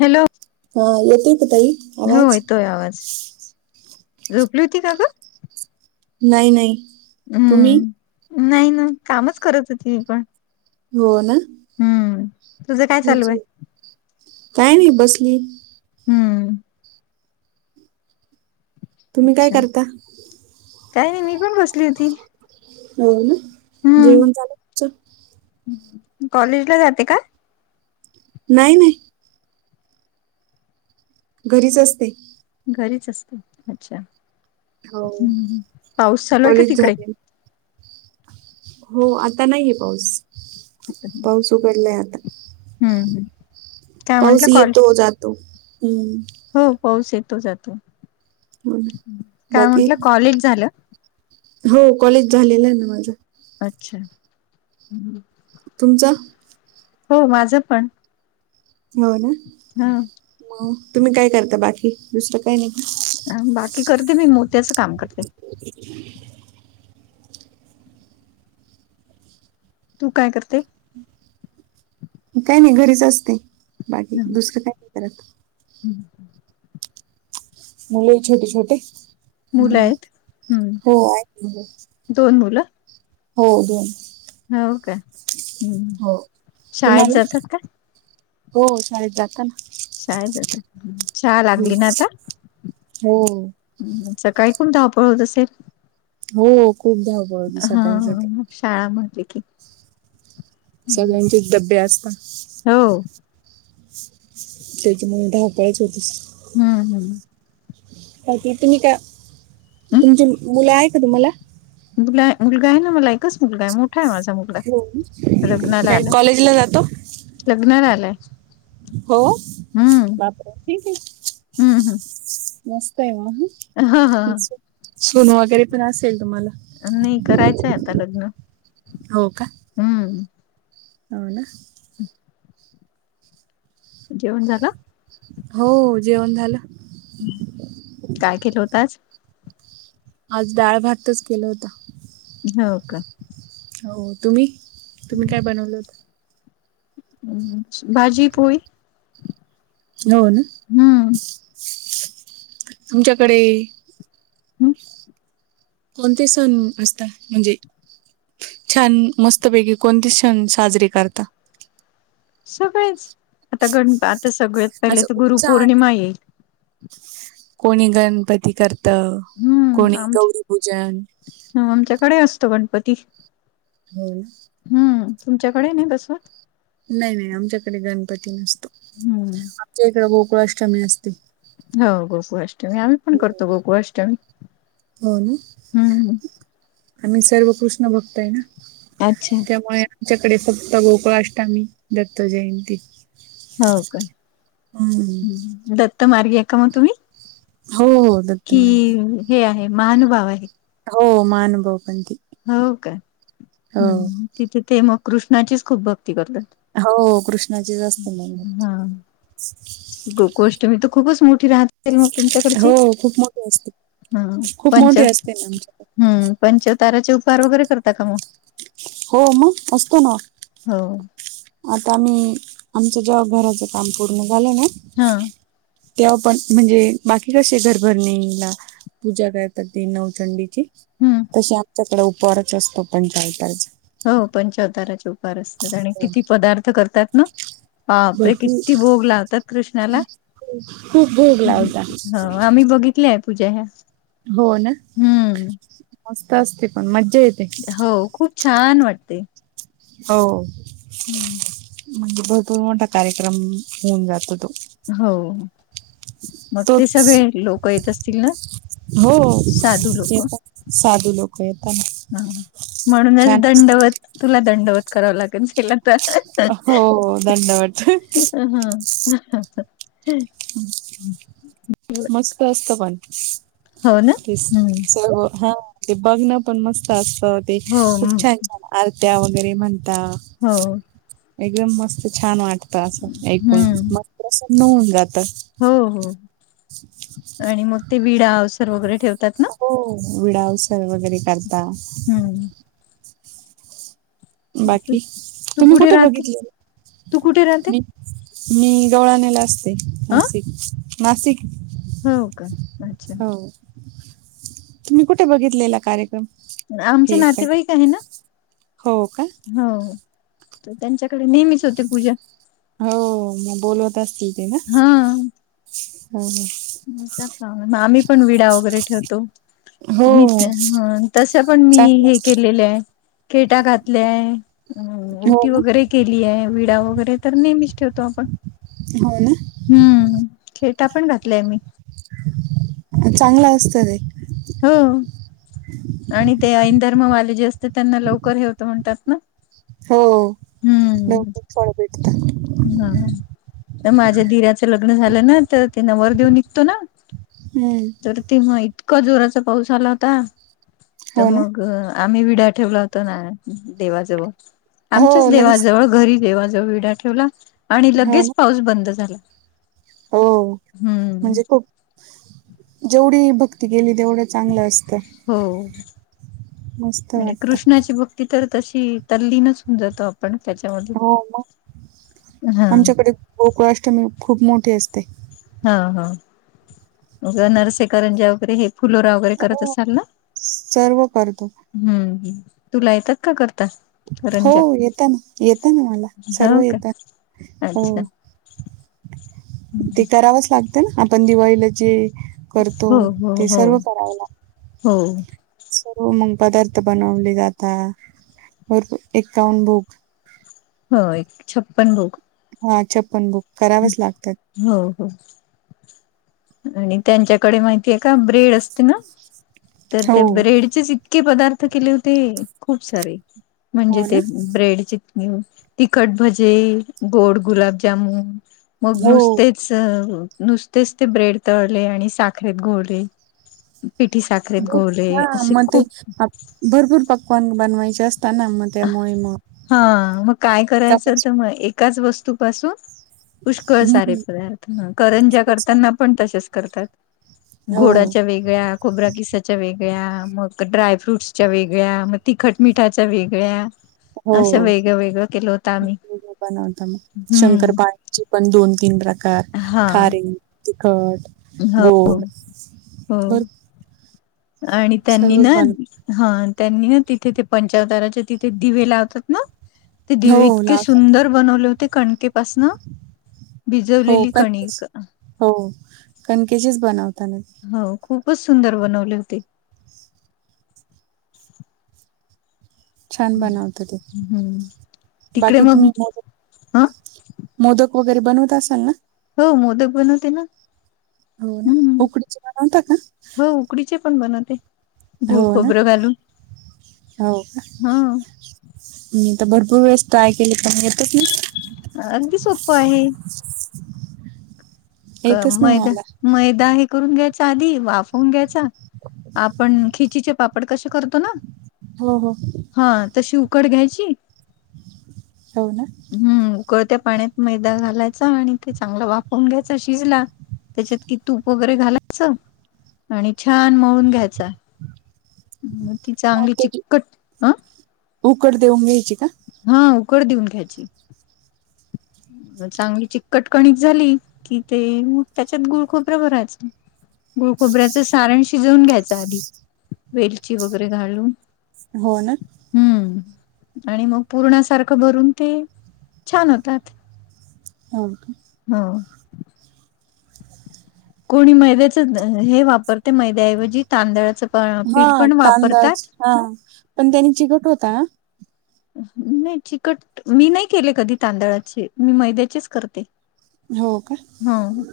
Hello हा य तोही पता हो येतोय आवाज झोपली होती का ग नाही नाही तुम्ही हम्म नाही ना कामच करत होती मी प हो ना हम्म तुझं काय चालू आहे अजून काय नाही बसली हम्म तुम्ही काय अच्छा करता काय नाही मी पण बसली होती. हो ना जेवण झालं तुमचं कॉलेज ला जाते का? नाही नाही घरीच असते घरीच असते. अच्छा! हो ह् पाऊस चालूय का कॉलेज तिकडे? झाले हो आता नाहीये पाऊस पाऊस उघडलाय आत हम्म ह पाऊस येतो जातो हम्म हो पाऊस येतो जातो हो ना काय बाकी म्हटलं कॉलेज झा हो कॉलेज झालेलं आहे ना माझं. अच्छा! तुमचं हो माझं पण हो ना हा म तुम्ही काय करता बाकी दुसरं काय नाही. बाकी करते मी मोत्याचं काम कर तू काय कर काही नाही घरीच असते बाकी दुसरं काय नाही करत हम मुले आहेत छोटे छोटे? मुलं आहेत हम्म हो आहेत मुलं दोन मुलं हो दोन हो का हम्म. हो, शाळेत तुम्हाला? जातात का हो शाळेत जात शाळेत जातात शाळा हम्म. लागली ना आता हो सकाळी पण धावपळ होत असेल, हो खूप ग हा हा शाळा म [unintelligible] सगळ्यांचेच डब्बे आज हो त्याच्यामुळे, धावपळच होत असेल. हम्म हम् हम. बाकी तुम्ही का, तुमचे मुलं आहे का तुम्हाला. मु मुलगा आहे ना मला, एकच मुलगाय, मोठाय माझा मुलगा. हो, काय कॉलेजला जातो? लग्न झालाय. हो, बापरे! ठीके, हम्म हम् मस्तय म. ह ह [unintelligible] सुनं वगैरे पण असेल तुम्हाला? नाही करायचंय आता लग्न, हो का हम्म. हो ना. हम् [inaudible] जेवण झालं. हो जेवण झालं. काय केलं होत आज. आज डाळ भातच केलं होत. हो का? हो, तुम्ही, तुम्ही काय बनवलं होत? भाजी पोळी. हो ना. हम्म. तुमच्याकडे कोणते सण असता, म्हणजे, छान, मस्तपैकी, कोणते सण साजरी करता. सगळेच, आता गण, आता सगळत पहिले असं तर उत्साह गुरुपौर्णिमा येईल. कोणी गणपती करत, कोणी गौरी पूजन. ह, आमच्याकडे असतो गणपती. हम्म. हम्म, तुमच्याकडे नाही तसं. नाही नाही आमच्याकडे गणपती नसतो, हम्म आमच्या इकडे गोकुळा अष्टमी असते. हो गोकु अष्टमी, आम्ही पण करतो, गोकुळ अष्टमी, हो ना हम्म. आम्ही सर्व कृष्ण भक्तय ना, अच्छा त्यामुळे आच्याकडे फक्त, गोकुळा अष्टामी दत्त जयंती. हो का? हम्म. दत्त मार्गीये का म तुम्ही? हो, दत्त कि मानते हे आहे, महानुभाव आहे. हो, माहानुभव पंथी. हो का? तिथे ते मग कृष्णाचीच खूप भक्ती करतात. हो कृष्णाची जास्त म्हणनच हा गोकुळाष्टमी तर, खूपच मोठी राहत ते म हो तुमच्याकडची, खूप मोठी असते हम खूप पंच मोठी असते ना आमच्याकडे हम्म, पंचताराचे उपहार वगैरे करता का म? हो म, असतो ना. हो. आता आम्ही, आमच जेव्हा घराच काम पूर्ण झालं ना, ह. तेव्हा पण, म्हणजे बाकी कसे घरभरणीला पूजा करतात ती नवचंडीची, हम्म तशी आमच्याकडे उपहारच असतो पंचवताराचा. हो पंचवताराचे उपार असतात, आणि किती पदार्थ करतात ना. बापरे, भरपूर किती भोग लावतात कृष्णाला. खूप भोग लावता हो, आम्ही बघितलेय पूजा ह्या. हो ना हम्म मस्त असते पण मज्जा येते हो खूप छान वाटते हो हम्म. म्हणजे भरपूर मोठा कार्यक्रम होऊन जातो तो हो मग ते तोच सगळे लोक येत असतील ना साधू लोक साधु लोक वेत ह म्हणूनच दंडवत तुला दंडवत करावं लागेलला हो दंडवत हा मस्त असत पण हो ना ते हम्म स हा ते बघणं पण मस्त असत ते हो खूप हम्म. छान छान आर्त्या वगैरे म्हणता हो एकदम मस्त छान वाटत असं ऐकून हम्म मस्स नऊन जात. हो हो [inaudible] आणि मग ते विडा अवसर वगैरे ठेवतात ना हो विडावसर वगैरे करता. हम्म. तू बाकी तू तुम्ही कुठे राहते? बघितले. तू कुठे राहते? मी दोळानेला असते अ नाशिक नाशिक- हो का अच्छा. हो तुम्ही कुठे बघितलेला कार्यक्रम- आमचे नातेवाईक आहे ना. हो का हो तर त्यांच्याकडे नेहमीच होते पूजा हो मग बोलवत असतील ते ना हो ग आम्ही पण विडा वगैरे ठेवतो हो. मी हो. तश पण मी चांगलं हे असत केलेले आहे खेटा घातल्याय अ उटी हो वगैरे केली आहे विडा वगैरे तर नेहमीच ठेवतो आपण हो ना हम्म खेटा पण घातलाय मी चांगलं असत र हम आणि ते ऐंदर्मवाले जे असते त्यांना लवकर हे होतं म्हणतात ना हो हम्म नक फळ भेटत हा माझ्या धऱ्याचं लग्न झालं ना तर त्यांना वर देेऊन निघतो ना हम्म तर ते मग इतका जोराचा पाऊस आला होता तर हो ना मग आम्ही विडा ठेवला होता ना देवाजवळ हो आमच्याच लगेच देवाजवळ घरी देवाजवळ विडा ठेवला आणि हो लगेच ना पाऊस बंद झाला हो हम्म म्हणजे खूप जेवढी भक्ती केली तेवढं चांगलं असते हो मस्त आणि वाटत कृष्णाची बक् तिथ तशी तल्ली नसून जातो आपण त्याच्यामध्ये हो हम गोकळा अष्टमी खूप मोठी असते हा हा म नरसेकरंजी वगैरे हे फुलोराव वगैरे करत हो असाल ना सर्व करतो हम् तूला येतात का करता हो रंजा येत ना येत ना मला सर्व हो का येत हो अच्छा ते हो करावंच लागत ना आपण दिवाळीला जे करतो हो ते हो सर्व कराव लाग हो स मग पदार्थ बनवले जातात व एककाउन बूक हो एक छप्पन बोक हा प्पन बुक करावच लागतात हो हो आणि त्यांच्याकडे माहितीय का ब्रेड असते ना तर हो ते ब्रेडचेच इतके पदार्थ केले होते खूप सारे म्हणजे हो ना ते ब्रेड च तिखट भजे गोड गुलाबजामन मग हो नुसतेच नुसतेच ते ब्रेड तळले आणि साखरेत घोळले. पिठी साखरेत भर घोळले हा असे मग ते खूप आप- भरपूर पकवान बनवायचे असता ना मग त्यामुळे मग हा मग काय करायचं तर त्यापासून मग एकाच वस्तू पासून पुष्कळ सारे हम्म पदार्थ करंज्या करताना पण तसंच करतात हो गोडाच्या वेग गळ्या खोबऱ्या किसाच्या वेगळ्या मग ड्राय फ्रूट्सच्या वेगळ्या मग तिखट मिठाच्या वेग ळ्या हो असं वेगळं वेगळं केल होतं आम्ही बनवता मग हम्म. शंकरपाळ्याचे पण दोन तीन प्रकार खारे तिखट हो हो गोड हो भर आणि त्यांनी सर्वच ना बन हा त्यांनी ना तिथे ते पंचावताराचे तिथे दिवे लावतात ना ते हो दिवे इतके लावतात. सुंदर बनवले होते कणके पासन हो भिजवलेली कणकेची कणीक हो कणकेचेच बनवताना. हो खूपच सुंदर बनवले होते. छान बनवत ते हम्म तिकडे बाकी मग तुम्ही मोदक ह मोदक वगैरे बनवत असाल ना. हो मोदक बनवते ना. हो ना हम्म उकडीच्या बनवता का. हो उकडीचे पण बनवते गुळ हो ना. खोबरं घालून हो का? ह. मी तर भरपूर वेळेस ट्राय केले पण येतच नाही. अगदी सोप्पं आहे. क येतच नाही मैदा मला. मैदा हे करून घ्यायचा आधी वाफवून घ्यायचा आपण खिचीचे पापड कसे करतो ना हो हो. हा तशी उकड घ्यायची हो ना. हम्म उकळत्या पाण्यात मैदा घालायचा आणि ते चांगलं वाफवून घ्यायच शिजला त्याच्यात की तूप वगैरे घालायचं आणि छान मळून घ्यायचा ती मग चांगली त्याची चिकट अ उकड देऊन घ्यायची का. हा उकड देऊन घ्यायची. म चांगली चिकट कणीक झाली कि ते मग त्याच्यात गुळ खोबरं भरायचं. गुळ खोबऱ्याचं सारण शिजवून घ्यायच आधी वेलची वगैरे घालून. हो ना. हम्म आणि मग पूर्णासारखं भरून ते छान होतात. हो का. हा. कोणी मैद्याचं हे वापरते मैद्याऐवजी तांदळाचं प पीठ पण वापरतात. हा पण त्यांनी चिखट होता ना. नाही चिकट मी नाही केले कधी तांदळाचे मी मैद्याचेच करते.. हो का.. हा..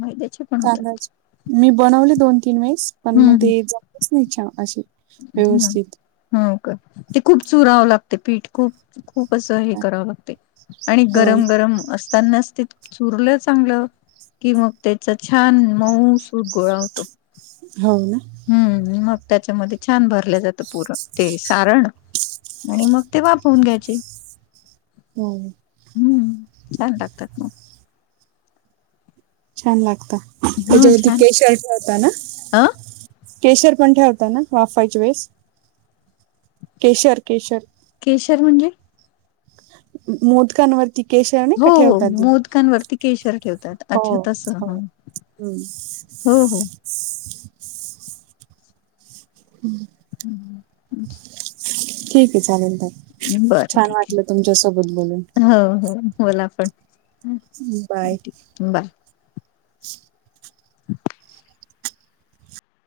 मैद्याचे. पण होतात तांदळाचे मी बनवले दोन तीन वेळेस पण मग ते जमलंच नाही छा अशे. हम्.. हो का ते खूप चुरावं लागते पीठ खूप खूप असं हे करावं लागते.. आणि हो ना, गरम गरम असतानाच ते चुरलं चांगलं. कि मग त्याचा छान मऊ सुत गोळा होतो.. हो ना.. हम्म मग त्याच्यामध्ये छान भरलं जातं पुरण ते सारण. आणि मग ते वापरून घ्यायचे. होम. हम्म छान लागतात मग. छान लागता मग हो त्याच्यावरती छान केशचा होता ना. अ केशर पण ठेवता ना वाफवायची वेळेस. केशर केशर. केशर म्हणजे. मोत करवररती. िकेश. हो हो मोदकांवरती केशर ठेवतात. हो अच्छा तस हो ह हम्म. हो हो. हम्म. हम् ह्म्. ठीक आहे चालेल तर. बर ठीक बोलून आहे ह ह बोला. बाय [unintelligible] दक्.